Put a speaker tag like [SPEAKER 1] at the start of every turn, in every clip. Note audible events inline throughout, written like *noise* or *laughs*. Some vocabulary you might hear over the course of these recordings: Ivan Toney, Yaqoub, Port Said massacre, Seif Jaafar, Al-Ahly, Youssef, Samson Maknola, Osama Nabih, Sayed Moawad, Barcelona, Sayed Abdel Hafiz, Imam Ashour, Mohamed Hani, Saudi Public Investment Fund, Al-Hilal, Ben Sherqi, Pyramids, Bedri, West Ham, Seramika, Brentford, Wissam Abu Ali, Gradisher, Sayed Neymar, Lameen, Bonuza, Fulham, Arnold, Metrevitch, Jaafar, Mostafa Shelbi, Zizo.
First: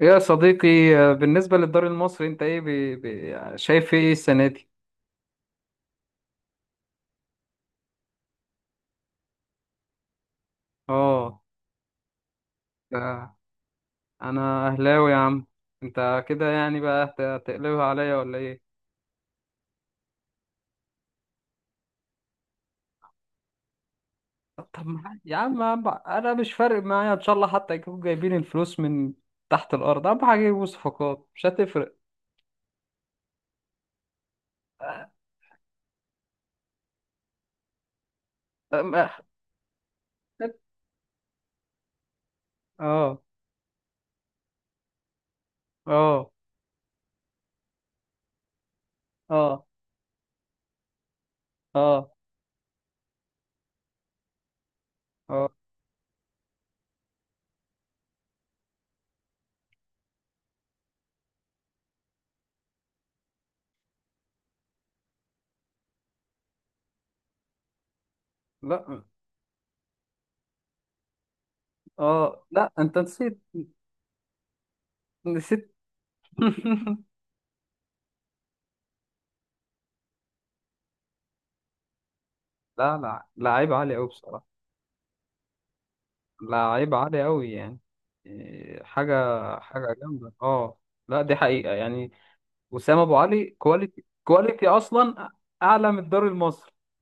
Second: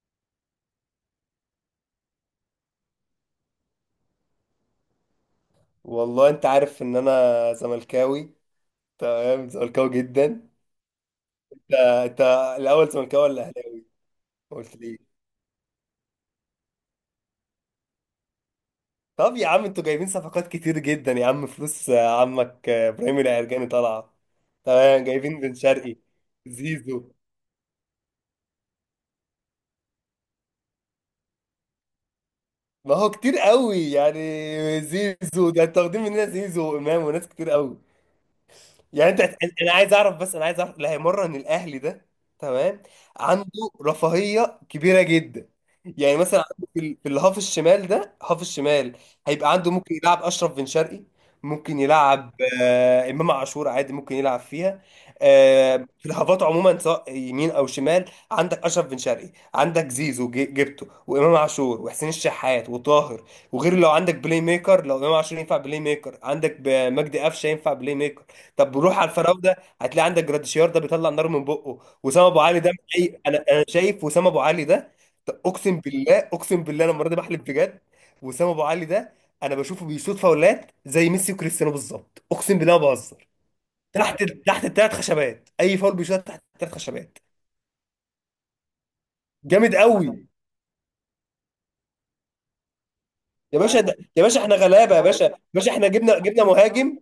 [SPEAKER 1] يا صديقي، بالنسبة للدوري المصري انت شايف ايه السنة دي؟
[SPEAKER 2] والله انت عارف ان انا زملكاوي. تمام، زملكاوي جدا.
[SPEAKER 1] اه.
[SPEAKER 2] انت انت الاول زملكاوي
[SPEAKER 1] آه،
[SPEAKER 2] ولا اهلاوي؟
[SPEAKER 1] انا
[SPEAKER 2] قلت لي.
[SPEAKER 1] اهلاوي يا عم. انت كده يعني بقى هتقلبها عليا ولا ايه؟
[SPEAKER 2] طب يا عم، انتوا جايبين صفقات كتير جدا يا عم، فلوس عمك ابراهيم العرجاني طالعه.
[SPEAKER 1] طب
[SPEAKER 2] تمام،
[SPEAKER 1] يا
[SPEAKER 2] جايبين بن
[SPEAKER 1] عم يا عم،
[SPEAKER 2] شرقي،
[SPEAKER 1] انا مش فارق
[SPEAKER 2] زيزو.
[SPEAKER 1] معايا ان شاء الله حتى يكونوا جايبين الفلوس من تحت الارض. اهم حاجة يجيبوا صفقات مش هتفرق.
[SPEAKER 2] ما هو كتير قوي يعني. زيزو ده انتوا واخدين مننا زيزو وامام وناس كتير قوي. يعني انا عايز اعرف، بس انا عايز اعرف اللي هيمرن الاهلي ده. تمام.
[SPEAKER 1] اه اه
[SPEAKER 2] عنده رفاهيه كبيره جدا. يعني
[SPEAKER 1] اه
[SPEAKER 2] مثلا عنده في الهاف الشمال ده، هاف الشمال هيبقى
[SPEAKER 1] اه
[SPEAKER 2] عنده ممكن يلعب اشرف بن شرقي. ممكن
[SPEAKER 1] اه
[SPEAKER 2] يلعب. امام عاشور عادي ممكن يلعب فيها.
[SPEAKER 1] آه.
[SPEAKER 2] في الهافات عموما، سواء يمين او شمال. عندك اشرف بن شرقي، عندك زيزو جبته، وامام عاشور وحسين الشحات وطاهر. وغير لو عندك بلاي ميكر، لو امام عاشور ينفع بلاي ميكر، عندك مجدي قفشه ينفع بلاي ميكر. طب روح
[SPEAKER 1] لا،
[SPEAKER 2] على الفراوده، هتلاقي عندك جراديشيار ده بيطلع نار من بقه. وسام ابو
[SPEAKER 1] اه
[SPEAKER 2] علي ده
[SPEAKER 1] لا،
[SPEAKER 2] مش
[SPEAKER 1] انت
[SPEAKER 2] أي.
[SPEAKER 1] نسيت،
[SPEAKER 2] انا شايف وسام ابو علي ده،
[SPEAKER 1] نسيت.
[SPEAKER 2] اقسم بالله
[SPEAKER 1] *laughs*
[SPEAKER 2] اقسم بالله، انا المره دي بحلف بجد. وسام ابو علي ده، انا بشوفه بيشوط فاولات زي ميسي وكريستيانو بالظبط، اقسم بالله ما
[SPEAKER 1] لا لا،
[SPEAKER 2] بهزر.
[SPEAKER 1] لعيب عالي قوي
[SPEAKER 2] تحت
[SPEAKER 1] بصراحة.
[SPEAKER 2] تحت الثلاث خشبات، اي فاول بيشوط تحت الثلاث
[SPEAKER 1] لعيب
[SPEAKER 2] خشبات.
[SPEAKER 1] عالي قوي يعني. إيه، حاجة،
[SPEAKER 2] جامد
[SPEAKER 1] حاجة
[SPEAKER 2] قوي.
[SPEAKER 1] جامدة اه. لا دي حقيقة يعني. وسام ابو علي
[SPEAKER 2] يا باشا، ده
[SPEAKER 1] كواليتي،
[SPEAKER 2] يا باشا احنا
[SPEAKER 1] كواليتي
[SPEAKER 2] غلابه يا باشا،
[SPEAKER 1] اصلا
[SPEAKER 2] يا باشا احنا
[SPEAKER 1] اعلى من
[SPEAKER 2] جبنا
[SPEAKER 1] الدوري
[SPEAKER 2] جبنا
[SPEAKER 1] المصري.
[SPEAKER 2] مهاجم.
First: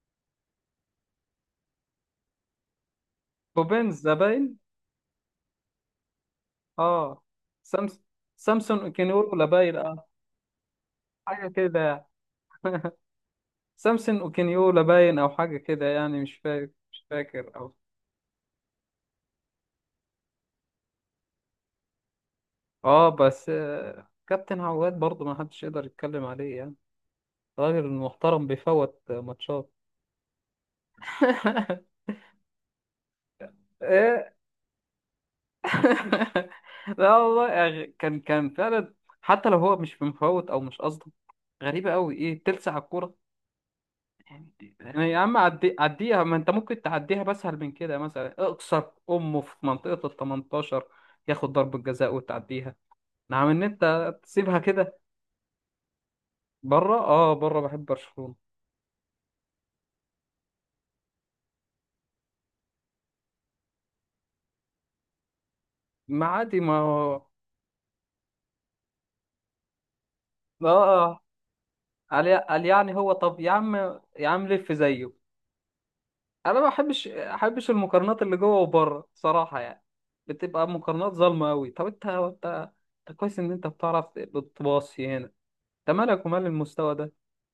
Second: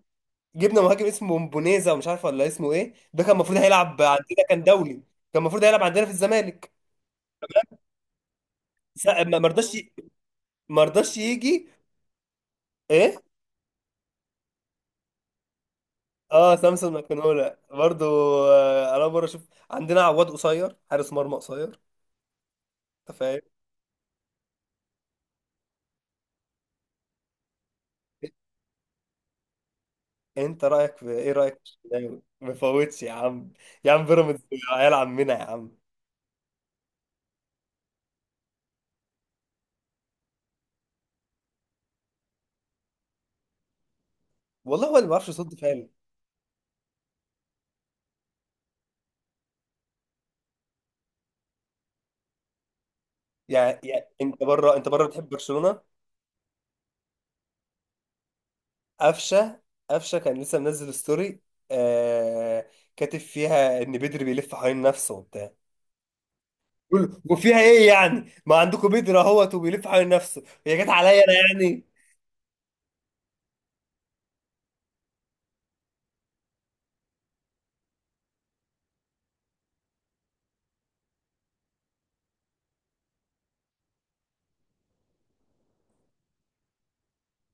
[SPEAKER 2] جبنا مهاجم اسمه بونيزا ومش عارف ولا اسمه ايه، ده كان المفروض
[SPEAKER 1] بوبينز
[SPEAKER 2] هيلعب
[SPEAKER 1] ده
[SPEAKER 2] عندنا،
[SPEAKER 1] باين
[SPEAKER 2] كان دولي. كان المفروض هيلعب عندنا في الزمالك.
[SPEAKER 1] اه، سامس سامسون
[SPEAKER 2] ما
[SPEAKER 1] اوكينيولا
[SPEAKER 2] ما رضاش
[SPEAKER 1] باين، اه
[SPEAKER 2] ما رضاش
[SPEAKER 1] حاجة
[SPEAKER 2] يجي.
[SPEAKER 1] كده.
[SPEAKER 2] ايه؟
[SPEAKER 1] سامسون اوكينيولا باين او حاجة كده يعني، مش
[SPEAKER 2] اه،
[SPEAKER 1] فاكر،
[SPEAKER 2] سامسون
[SPEAKER 1] مش فاكر
[SPEAKER 2] ماكنولا
[SPEAKER 1] او
[SPEAKER 2] برضو. انا مره اشوف عندنا عواد قصير، حارس مرمى قصير.
[SPEAKER 1] اه.
[SPEAKER 2] انت فاهم.
[SPEAKER 1] بس آه، كابتن عواد برضه ما حدش يقدر يتكلم عليه يعني. راجل محترم بيفوت ماتشات.
[SPEAKER 2] انت رايك في ايه؟ رايك في
[SPEAKER 1] *laughs*
[SPEAKER 2] الشناوي ما فوتش يا عم. يا عم بيراميدز، عيال عمنا يا عم.
[SPEAKER 1] *laughs* لا والله يعني، كان كان فعلا. حتى لو هو مش مفوت او مش قصده، غريبه قوي ايه تلسع الكوره.
[SPEAKER 2] والله هو اللي ما
[SPEAKER 1] يعني يا
[SPEAKER 2] بيعرفش
[SPEAKER 1] عم
[SPEAKER 2] يصد
[SPEAKER 1] عدي،
[SPEAKER 2] فعلا.
[SPEAKER 1] عديها، ما انت ممكن تعديها بسهل من كده، مثلا اقصر امه في منطقه ال 18 ياخد ضربه جزاء وتعديها. نعم، ان
[SPEAKER 2] يعني
[SPEAKER 1] انت
[SPEAKER 2] انت
[SPEAKER 1] تسيبها
[SPEAKER 2] بره،
[SPEAKER 1] كده.
[SPEAKER 2] بتحب برشلونه.
[SPEAKER 1] بره اه، بره بحب برشلونه.
[SPEAKER 2] قفشه، كان لسه منزل ستوري. آه... كاتب فيها ان بدري بيلف حوالين نفسه وبتاع.
[SPEAKER 1] ما عادي، ما هو- اه.
[SPEAKER 2] وفيها ايه يعني، ما عندكم بيدر اهوت وبيلف حوالين نفسه، هي جت
[SPEAKER 1] آه.
[SPEAKER 2] عليا انا يعني.
[SPEAKER 1] قال قال يعني، هو طب يا عم، يا عم لف زيه. انا ما بحبش المقارنات اللي جوه وبره صراحه يعني، بتبقى مقارنات ظالمه قوي. طب انت انت كويس ان انت بتعرف بتباصي هنا، انت مالك ومال المستوى ده.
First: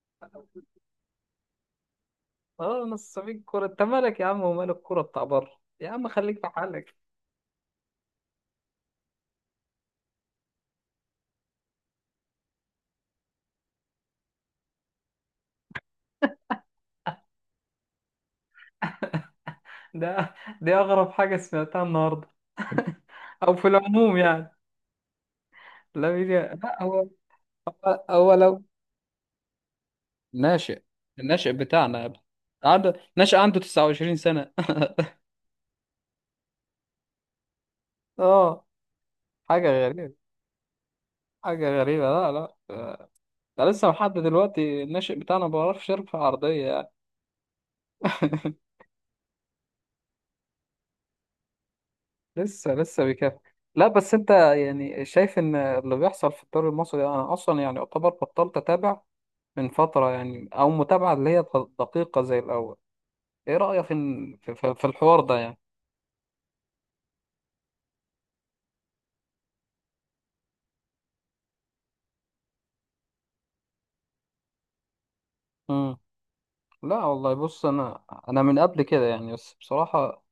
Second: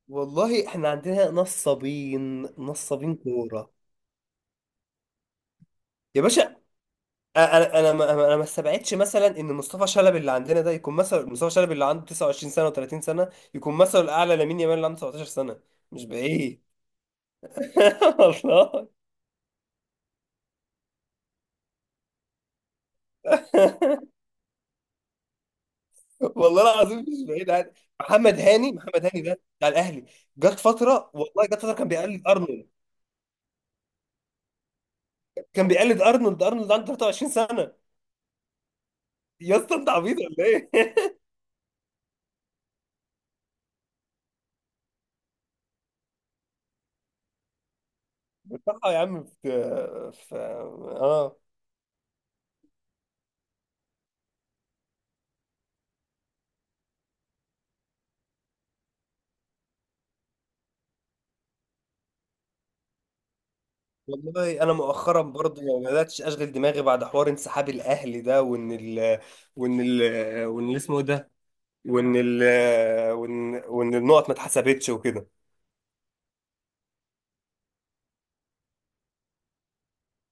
[SPEAKER 2] والله احنا عندنا نصابين،
[SPEAKER 1] اه
[SPEAKER 2] نصابين
[SPEAKER 1] نصابين كوره،
[SPEAKER 2] كوره.
[SPEAKER 1] انت مالك يا عم ومال الكوره بتاع بره، يا عم
[SPEAKER 2] يا
[SPEAKER 1] خليك
[SPEAKER 2] باشا،
[SPEAKER 1] في
[SPEAKER 2] أ-
[SPEAKER 1] حالك.
[SPEAKER 2] انا انا ما انا ما استبعدش مثلا ان مصطفى شلبي اللي عندنا ده يكون مثلا مصطفى شلبي اللي عنده 29 سنه و30 سنه، يكون مثلا الاعلى لامين يامال اللي عنده 17 سنه. مش بعيد. *laughs* والله،
[SPEAKER 1] ده دي اغرب حاجه سمعتها النهارده او في العموم يعني.
[SPEAKER 2] والله
[SPEAKER 1] لا،
[SPEAKER 2] العظيم
[SPEAKER 1] هو
[SPEAKER 2] مش بعيد، عادي.
[SPEAKER 1] هو
[SPEAKER 2] محمد
[SPEAKER 1] لو
[SPEAKER 2] هاني، محمد هاني ده بتاع الاهلي، جت
[SPEAKER 1] ناشئ،
[SPEAKER 2] فتره والله،
[SPEAKER 1] الناشئ
[SPEAKER 2] جت فتره كان
[SPEAKER 1] بتاعنا،
[SPEAKER 2] بيقلد ارنولد.
[SPEAKER 1] عنده ناشئ عنده 29 سنه. *laughs*
[SPEAKER 2] كان بيقلد ارنولد. ارنولد عنده 23 سنه.
[SPEAKER 1] اه
[SPEAKER 2] يا
[SPEAKER 1] حاجه
[SPEAKER 2] اسطى انت
[SPEAKER 1] غريبه،
[SPEAKER 2] عبيط ولا ايه؟ *laughs*
[SPEAKER 1] حاجه غريبه. لا لا، ده لسه لحد دلوقتي الناشئ بتاعنا ما بيعرفش يرفع عرضية يعني. *laughs*
[SPEAKER 2] بصراحة يا عم، في في اه
[SPEAKER 1] لسه بيكافح. لا بس انت يعني شايف ان اللي بيحصل في الدوري المصري ده، انا اصلا يعني اعتبر بطلت اتابع من فترة يعني، او متابعة اللي هي دقيقة زي الاول. ايه رأيك
[SPEAKER 2] والله انا
[SPEAKER 1] في الحوار
[SPEAKER 2] مؤخرا
[SPEAKER 1] ده يعني؟
[SPEAKER 2] برضو ما بداتش اشغل دماغي بعد حوار انسحاب الاهلي ده، وان ال وان اللي اسمه إيه ده، وان ال وان وان النقط ما اتحسبتش وكده.
[SPEAKER 1] لا والله بص، انا من قبل كده يعني بس بصراحة،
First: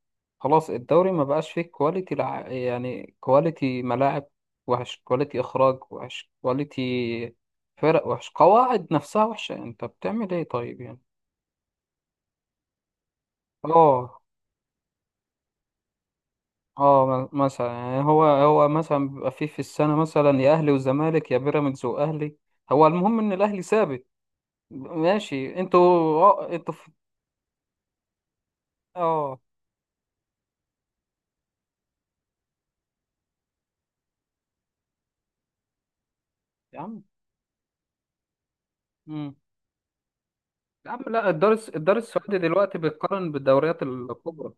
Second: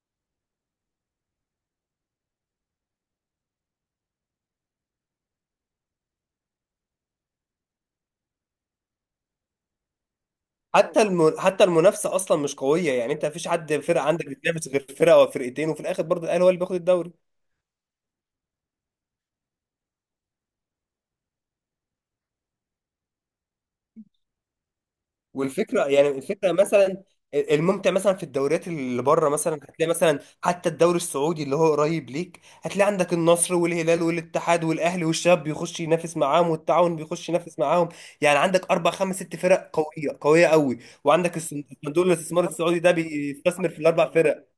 [SPEAKER 1] خلاص الدوري ما بقاش فيه كواليتي. يعني كواليتي ملاعب وحش، كواليتي اخراج وحش، كواليتي فرق وحش، قواعد نفسها وحشة، يعني انت بتعمل ايه طيب يعني.
[SPEAKER 2] حتى المنافسه اصلا مش قويه. يعني انت مفيش حد، فرقه
[SPEAKER 1] اه
[SPEAKER 2] عندك بتنافس غير فرقه او فرقتين، وفي الاخر برضو الاهلي هو اللي بياخد الدوري.
[SPEAKER 1] اه، مثلا يعني، هو مثلا بيبقى فيه في السنة مثلا يا اهلي وزمالك، يا بيراميدز واهلي، هو المهم ان الاهلي ثابت. ماشي. انتوا
[SPEAKER 2] والفكره يعني،
[SPEAKER 1] اه،
[SPEAKER 2] الفكره
[SPEAKER 1] انتوا في...
[SPEAKER 2] مثلا الممتع مثلا في الدوريات اللي بره،
[SPEAKER 1] اه
[SPEAKER 2] مثلا هتلاقي مثلا حتى الدوري السعودي اللي هو قريب ليك، هتلاقي عندك النصر والهلال والاتحاد والاهلي، والشباب بيخش ينافس معاهم،
[SPEAKER 1] يا
[SPEAKER 2] والتعاون بيخش ينافس معاهم. يعني عندك اربع خمس
[SPEAKER 1] عم،
[SPEAKER 2] ست فرق قويه، قويه قوي.
[SPEAKER 1] يا عم لا،
[SPEAKER 2] وعندك
[SPEAKER 1] الدار
[SPEAKER 2] صندوق
[SPEAKER 1] السعودي
[SPEAKER 2] الاستثمار
[SPEAKER 1] دلوقتي
[SPEAKER 2] السعودي ده
[SPEAKER 1] بتقارن
[SPEAKER 2] بيستثمر في
[SPEAKER 1] بالدوريات
[SPEAKER 2] الاربع فرق.
[SPEAKER 1] الكبرى،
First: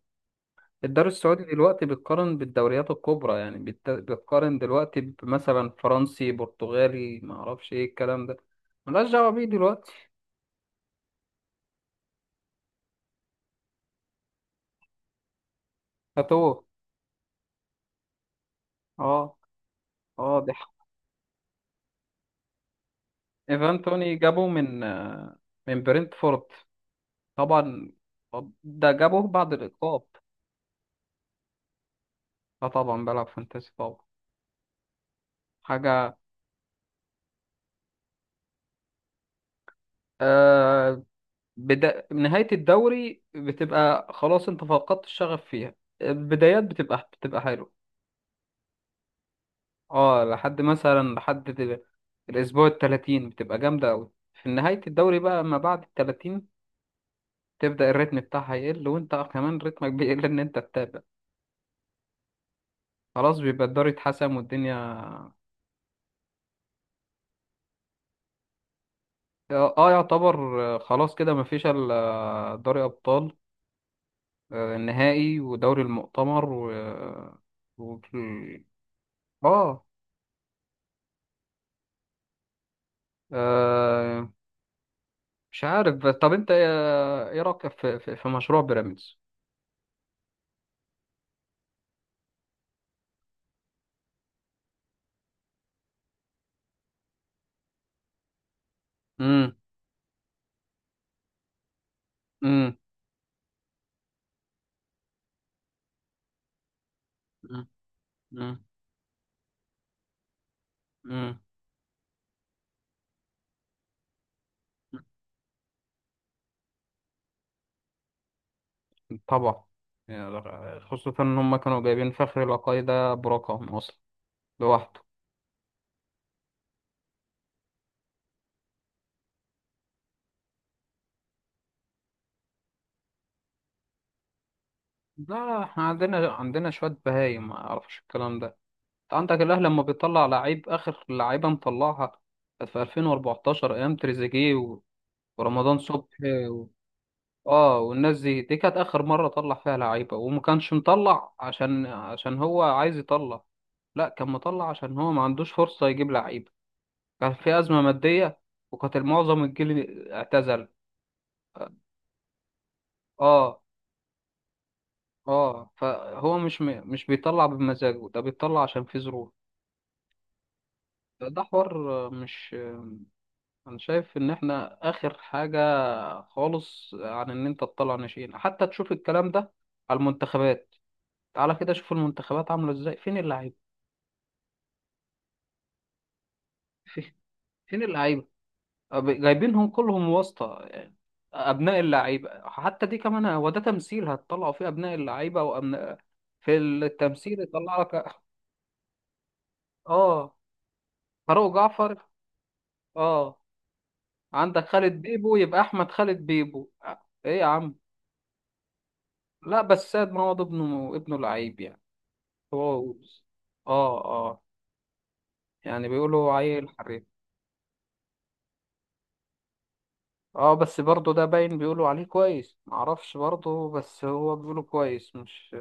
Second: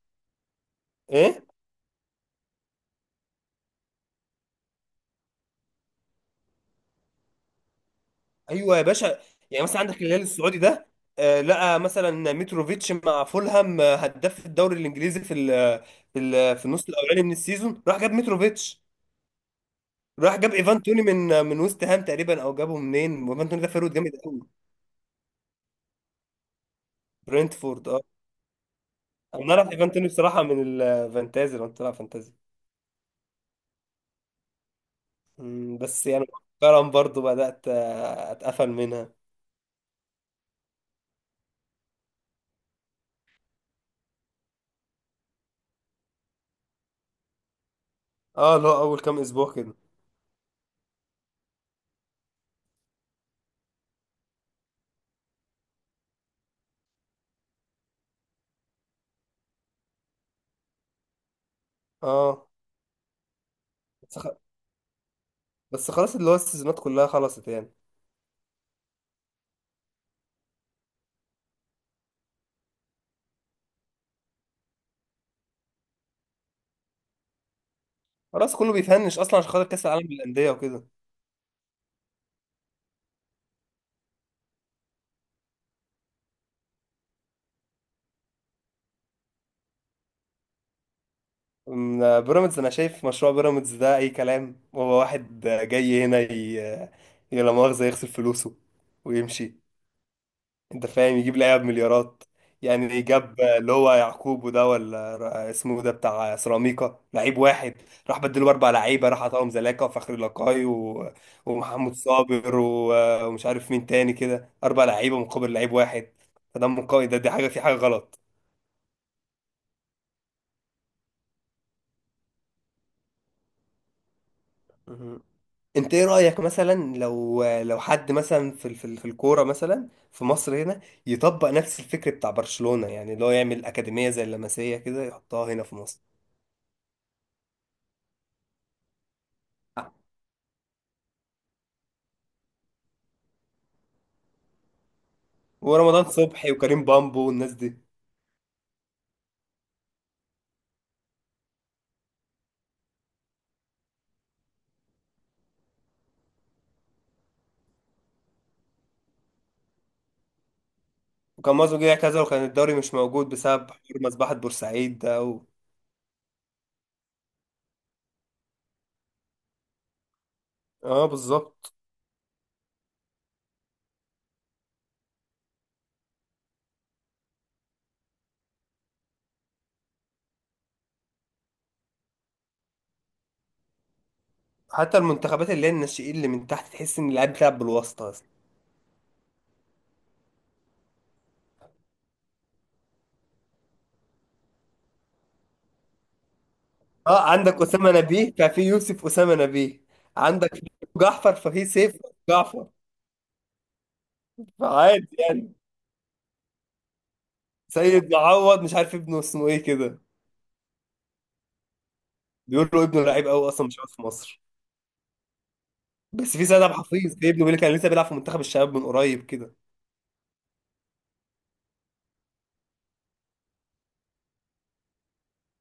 [SPEAKER 1] الدار السعودي
[SPEAKER 2] ايه،
[SPEAKER 1] دلوقتي بتقارن بالدوريات الكبرى يعني، بتقارن دلوقتي بمثلا فرنسي، برتغالي، ما اعرفش ايه الكلام ده،
[SPEAKER 2] ايوه يا
[SPEAKER 1] ملهاش
[SPEAKER 2] باشا.
[SPEAKER 1] دعوة بيه
[SPEAKER 2] يعني مثلا
[SPEAKER 1] دلوقتي.
[SPEAKER 2] عندك الهلال السعودي ده، لقى مثلا متروفيتش مع فولهام، هداف الدوري الانجليزي في ال في
[SPEAKER 1] هاتوه
[SPEAKER 2] ال في النص الاولاني من السيزون، راح جاب متروفيتش.
[SPEAKER 1] اه
[SPEAKER 2] راح
[SPEAKER 1] اه.
[SPEAKER 2] جاب ايفان توني من من ويست هام تقريبا، او جابه منين. وايفان توني ده
[SPEAKER 1] ايفان
[SPEAKER 2] فيرود جامد
[SPEAKER 1] توني
[SPEAKER 2] قوي.
[SPEAKER 1] جابه من آه، من برنتفورد
[SPEAKER 2] برنتفورد،
[SPEAKER 1] طبعا.
[SPEAKER 2] اه.
[SPEAKER 1] طب ده جابه بعد
[SPEAKER 2] انا اعرف ايفان
[SPEAKER 1] الإقاب.
[SPEAKER 2] توني بصراحه من الفانتازي، لو انت بتلعب فانتازي.
[SPEAKER 1] اه طبعا بلعب فانتاسي طبعا.
[SPEAKER 2] بس
[SPEAKER 1] حاجة.
[SPEAKER 2] يعني مؤخرا برضو بدات اتقفل منها.
[SPEAKER 1] آه، نهاية الدوري بتبقى خلاص انت فقدت الشغف فيها، البدايات بتبقى حلوة.
[SPEAKER 2] اه، اللي هو اول كام اسبوع كده.
[SPEAKER 1] اه لحد مثلا الأسبوع التلاتين بتبقى جامدة أوي. في نهاية الدوري بقى ما بعد التلاتين تبدأ الريتم بتاعها يقل، وانت كمان رتمك *laughs* بيقل ان انت تتابع.
[SPEAKER 2] اه،
[SPEAKER 1] خلاص بيبقى الدوري
[SPEAKER 2] بس خ-
[SPEAKER 1] اتحسم والدنيا
[SPEAKER 2] بس خلاص، اللي هو السيزونات كلها خلصت يعني.
[SPEAKER 1] اه، يعتبر آه، خلاص كده مفيش الا دوري أبطال، آه، النهائي ودوري المؤتمر و... و...
[SPEAKER 2] خلاص، كله بيفنش اصلا عشان خاطر
[SPEAKER 1] اه
[SPEAKER 2] كاس العالم للانديه وكده.
[SPEAKER 1] آه، مش عارف. بس طب انت ايه، إيه رايك في في, في مشروع بيراميدز؟
[SPEAKER 2] بيراميدز، انا شايف مشروع بيراميدز ده اي كلام. هو واحد جاي هنا لا مؤاخذه يغسل فلوسه
[SPEAKER 1] امم
[SPEAKER 2] ويمشي. انت فاهم، يجيب لعيبه بمليارات.
[SPEAKER 1] امم
[SPEAKER 2] يعني جاب اللي هو يعقوب، وده ولا اسمه ده بتاع سيراميكا، لعيب واحد راح بدله
[SPEAKER 1] امم
[SPEAKER 2] اربع لعيبه، راح عطاهم زلاكا وفخري لقاي،
[SPEAKER 1] امم.
[SPEAKER 2] ومحمود صابر، ومش عارف مين تاني كده، اربع لعيبه مقابل لعيب واحد. فده من قوي، ده دي حاجه، في حاجه غلط.
[SPEAKER 1] طبعا يعني، خصوصا ان هم كانوا جايبين فخر لقاي ده برقم اصلا لوحده.
[SPEAKER 2] مهم. انت ايه رأيك مثلا، لو حد مثلا في الكورة مثلا في مصر هنا يطبق نفس الفكر بتاع برشلونة، يعني اللي هو يعمل أكاديمية زي اللمسية كده،
[SPEAKER 1] لا
[SPEAKER 2] يحطها
[SPEAKER 1] لا،
[SPEAKER 2] هنا في
[SPEAKER 1] احنا
[SPEAKER 2] مصر.
[SPEAKER 1] عندنا، عندنا شويه بهايم ما اعرفش الكلام ده. انت عندك الاهلي لما بيطلع لعيب اخر لعيبه مطلعها كانت في 2014 ايام تريزيجيه ورمضان
[SPEAKER 2] ورمضان
[SPEAKER 1] صبحي.
[SPEAKER 2] صبحي وكريم بامبو والناس دي.
[SPEAKER 1] اه والناس دي، دي كانت اخر مره طلع فيها لعيبه، وما كانش مطلع عشان، هو عايز يطلع. لا، كان مطلع عشان هو ما عندوش فرصه يجيب لعيبه، كان في ازمه ماديه، وكانت معظم الجيل اعتزل.
[SPEAKER 2] وكان مازو اعتزل، وكان الدوري مش موجود
[SPEAKER 1] اه
[SPEAKER 2] بسبب حوار مذبحة بورسعيد ده.
[SPEAKER 1] اه، فهو مش بيطلع بمزاجه، ده بيطلع عشان في ظروف.
[SPEAKER 2] اه،
[SPEAKER 1] ده حوار،
[SPEAKER 2] بالظبط.
[SPEAKER 1] مش، انا شايف ان احنا اخر حاجه خالص عن ان انت تطلع ناشئين. حتى تشوف الكلام ده على المنتخبات، تعالى كده شوف المنتخبات عامله ازاي، فين اللعيبه؟
[SPEAKER 2] حتى المنتخبات اللي هي الناشئين اللي من تحت، تحس ان
[SPEAKER 1] *laughs*
[SPEAKER 2] اللاعب بيلعب
[SPEAKER 1] فين
[SPEAKER 2] بالواسطة
[SPEAKER 1] اللعيبة؟
[SPEAKER 2] اصلا.
[SPEAKER 1] جايبينهم كلهم واسطة يعني. أبناء اللعيبة حتى دي كمان، هو ده تمثيل هتطلعوا فيه أبناء اللعيبة وأبناء في
[SPEAKER 2] اه،
[SPEAKER 1] التمثيل
[SPEAKER 2] عندك
[SPEAKER 1] يطلع
[SPEAKER 2] أسامة
[SPEAKER 1] لك.
[SPEAKER 2] نبيه ففي يوسف أسامة نبيه.
[SPEAKER 1] اه
[SPEAKER 2] عندك جعفر
[SPEAKER 1] فاروق
[SPEAKER 2] ففي سيف
[SPEAKER 1] جعفر
[SPEAKER 2] جعفر.
[SPEAKER 1] اه. عندك خالد
[SPEAKER 2] فعادي
[SPEAKER 1] بيبو
[SPEAKER 2] يعني.
[SPEAKER 1] يبقى أحمد خالد بيبو، آه، إيه يا عم.
[SPEAKER 2] سيد معوض مش عارف ابنه اسمه
[SPEAKER 1] لا
[SPEAKER 2] ايه
[SPEAKER 1] بس
[SPEAKER 2] كده.
[SPEAKER 1] سيد معوض ابنه، ابنه لعيب يعني.
[SPEAKER 2] بيقول له
[SPEAKER 1] هو
[SPEAKER 2] ابنه لعيب قوي، اصلا مش قوي في
[SPEAKER 1] اه
[SPEAKER 2] مصر.
[SPEAKER 1] اه، يعني بيقولوا
[SPEAKER 2] بس في سيد
[SPEAKER 1] عيل
[SPEAKER 2] عبد
[SPEAKER 1] حريف.
[SPEAKER 2] الحفيظ، في ابنه بيقول لك كان لسه بيلعب في منتخب الشباب من قريب كده.
[SPEAKER 1] اه بس برضه ده باين بيقولوا عليه كويس، معرفش برضه، بس هو بيقولوا كويس مش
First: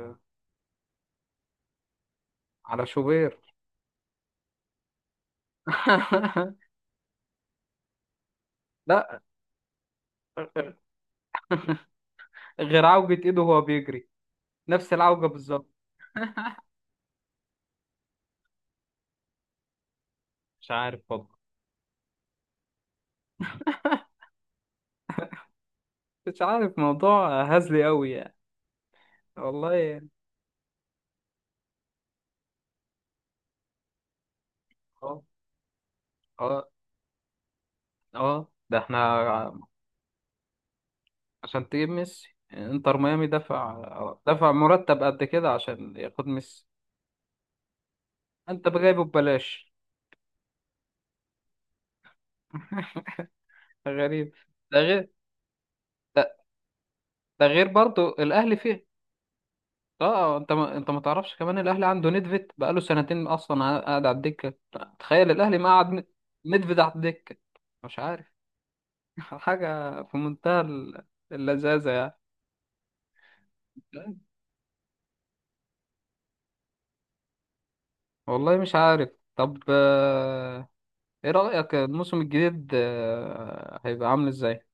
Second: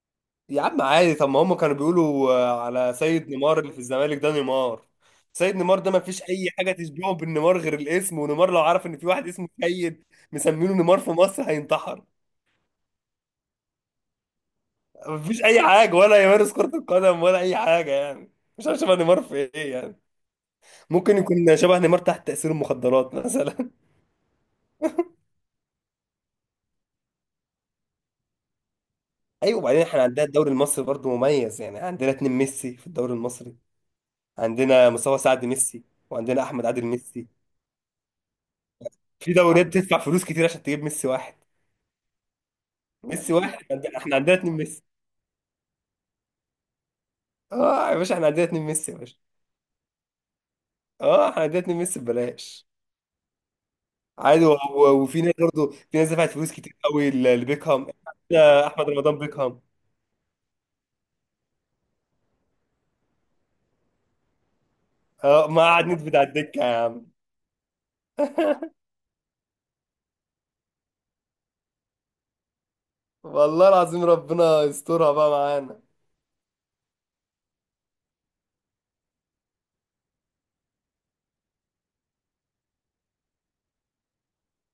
[SPEAKER 2] يا عم عادي، طب ما هم كانوا بيقولوا
[SPEAKER 1] على
[SPEAKER 2] على سيد
[SPEAKER 1] شوبير.
[SPEAKER 2] نيمار اللي في الزمالك ده، نيمار. سيد نيمار ده ما فيش اي
[SPEAKER 1] *laughs*
[SPEAKER 2] حاجه تشبهه بالنيمار غير الاسم. ونيمار لو عرف ان في
[SPEAKER 1] لا،
[SPEAKER 2] واحد اسمه سيد مسمينه نيمار في مصر، هينتحر.
[SPEAKER 1] غير عوجة ايده وهو بيجري، نفس
[SPEAKER 2] ما
[SPEAKER 1] العوجة
[SPEAKER 2] فيش اي
[SPEAKER 1] بالظبط.
[SPEAKER 2] حاجه، ولا يمارس كره القدم ولا اي حاجه يعني. مش عارف شبه نيمار في ايه يعني.
[SPEAKER 1] مش عارف
[SPEAKER 2] ممكن
[SPEAKER 1] والله،
[SPEAKER 2] يكون شبه نيمار تحت تاثير المخدرات *laughs* مثلا.
[SPEAKER 1] مش عارف، موضوع هزلي قوي يعني.
[SPEAKER 2] ايوه،
[SPEAKER 1] والله
[SPEAKER 2] وبعدين احنا
[SPEAKER 1] يعني.
[SPEAKER 2] عندنا الدوري المصري برضو مميز، يعني عندنا اتنين ميسي في الدوري المصري. عندنا مصطفى
[SPEAKER 1] اه
[SPEAKER 2] سعد ميسي، وعندنا احمد
[SPEAKER 1] اه
[SPEAKER 2] عادل ميسي.
[SPEAKER 1] اه، ده
[SPEAKER 2] في
[SPEAKER 1] احنا،
[SPEAKER 2] دوريات بتدفع فلوس كتير عشان تجيب ميسي واحد.
[SPEAKER 1] عشان تجيب ميسي انتر ميامي
[SPEAKER 2] ميسي واحد،
[SPEAKER 1] دفع،
[SPEAKER 2] احنا عندنا
[SPEAKER 1] دفع
[SPEAKER 2] اتنين ميسي.
[SPEAKER 1] مرتب قد كده عشان ياخد ميسي،
[SPEAKER 2] اه يا باشا، احنا عندنا اتنين
[SPEAKER 1] انت
[SPEAKER 2] ميسي يا
[SPEAKER 1] جايبه
[SPEAKER 2] باشا.
[SPEAKER 1] ببلاش.
[SPEAKER 2] اه، احنا عندنا اتنين ميسي ببلاش.
[SPEAKER 1] *laughs* غريب.
[SPEAKER 2] عادي.
[SPEAKER 1] ده غير،
[SPEAKER 2] وفي ناس برضو، في ناس
[SPEAKER 1] ده،
[SPEAKER 2] دفعت فلوس كتير قوي
[SPEAKER 1] ده غير
[SPEAKER 2] لبيكهام.
[SPEAKER 1] برضو الاهلي
[SPEAKER 2] يا
[SPEAKER 1] فيه
[SPEAKER 2] احمد رمضان بيكهام.
[SPEAKER 1] اه. اه، انت ما تعرفش كمان الاهلي عنده نيدفيد بقاله سنتين اصلا قاعد على الدكه. تخيل
[SPEAKER 2] اه،
[SPEAKER 1] الاهلي،
[SPEAKER 2] ما
[SPEAKER 1] ما
[SPEAKER 2] قعد
[SPEAKER 1] قعد
[SPEAKER 2] نت
[SPEAKER 1] ن-
[SPEAKER 2] بتاع الدكه يا
[SPEAKER 1] نيدفيد على
[SPEAKER 2] عم.
[SPEAKER 1] الدكه، مش عارف.
[SPEAKER 2] *laughs*
[SPEAKER 1] *laughs* حاجه في منتهى اللذاذه يعني.
[SPEAKER 2] والله العظيم ربنا يسترها بقى معانا.
[SPEAKER 1] والله مش عارف. طب آه، ايه رايك الموسم الجديد آه، هيبقى عامل ازاي؟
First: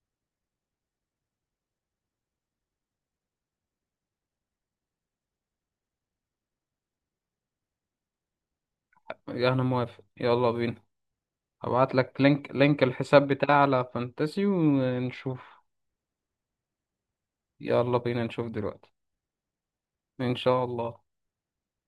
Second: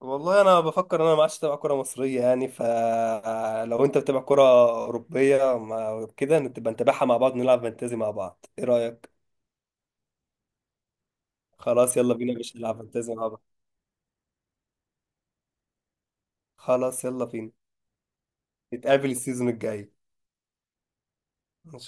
[SPEAKER 2] والله انا بفكر ان انا ما عادش اتابع كره مصريه يعني. فلو انت بتتابع كره اوروبيه، كده نبقى نتابعها مع بعض، نلعب فانتازي مع بعض، ايه رايك؟
[SPEAKER 1] انا موافق، يلا بينا. هبعت
[SPEAKER 2] خلاص، يلا
[SPEAKER 1] لك
[SPEAKER 2] بينا،
[SPEAKER 1] لينك،
[SPEAKER 2] مش نلعب
[SPEAKER 1] لينك
[SPEAKER 2] فانتازي
[SPEAKER 1] الحساب
[SPEAKER 2] مع بعض.
[SPEAKER 1] بتاعي على فانتسي ونشوف.
[SPEAKER 2] خلاص يلا بينا،
[SPEAKER 1] يلا بينا نشوف دلوقتي.
[SPEAKER 2] نتقابل السيزون الجاي.
[SPEAKER 1] ان شاء الله.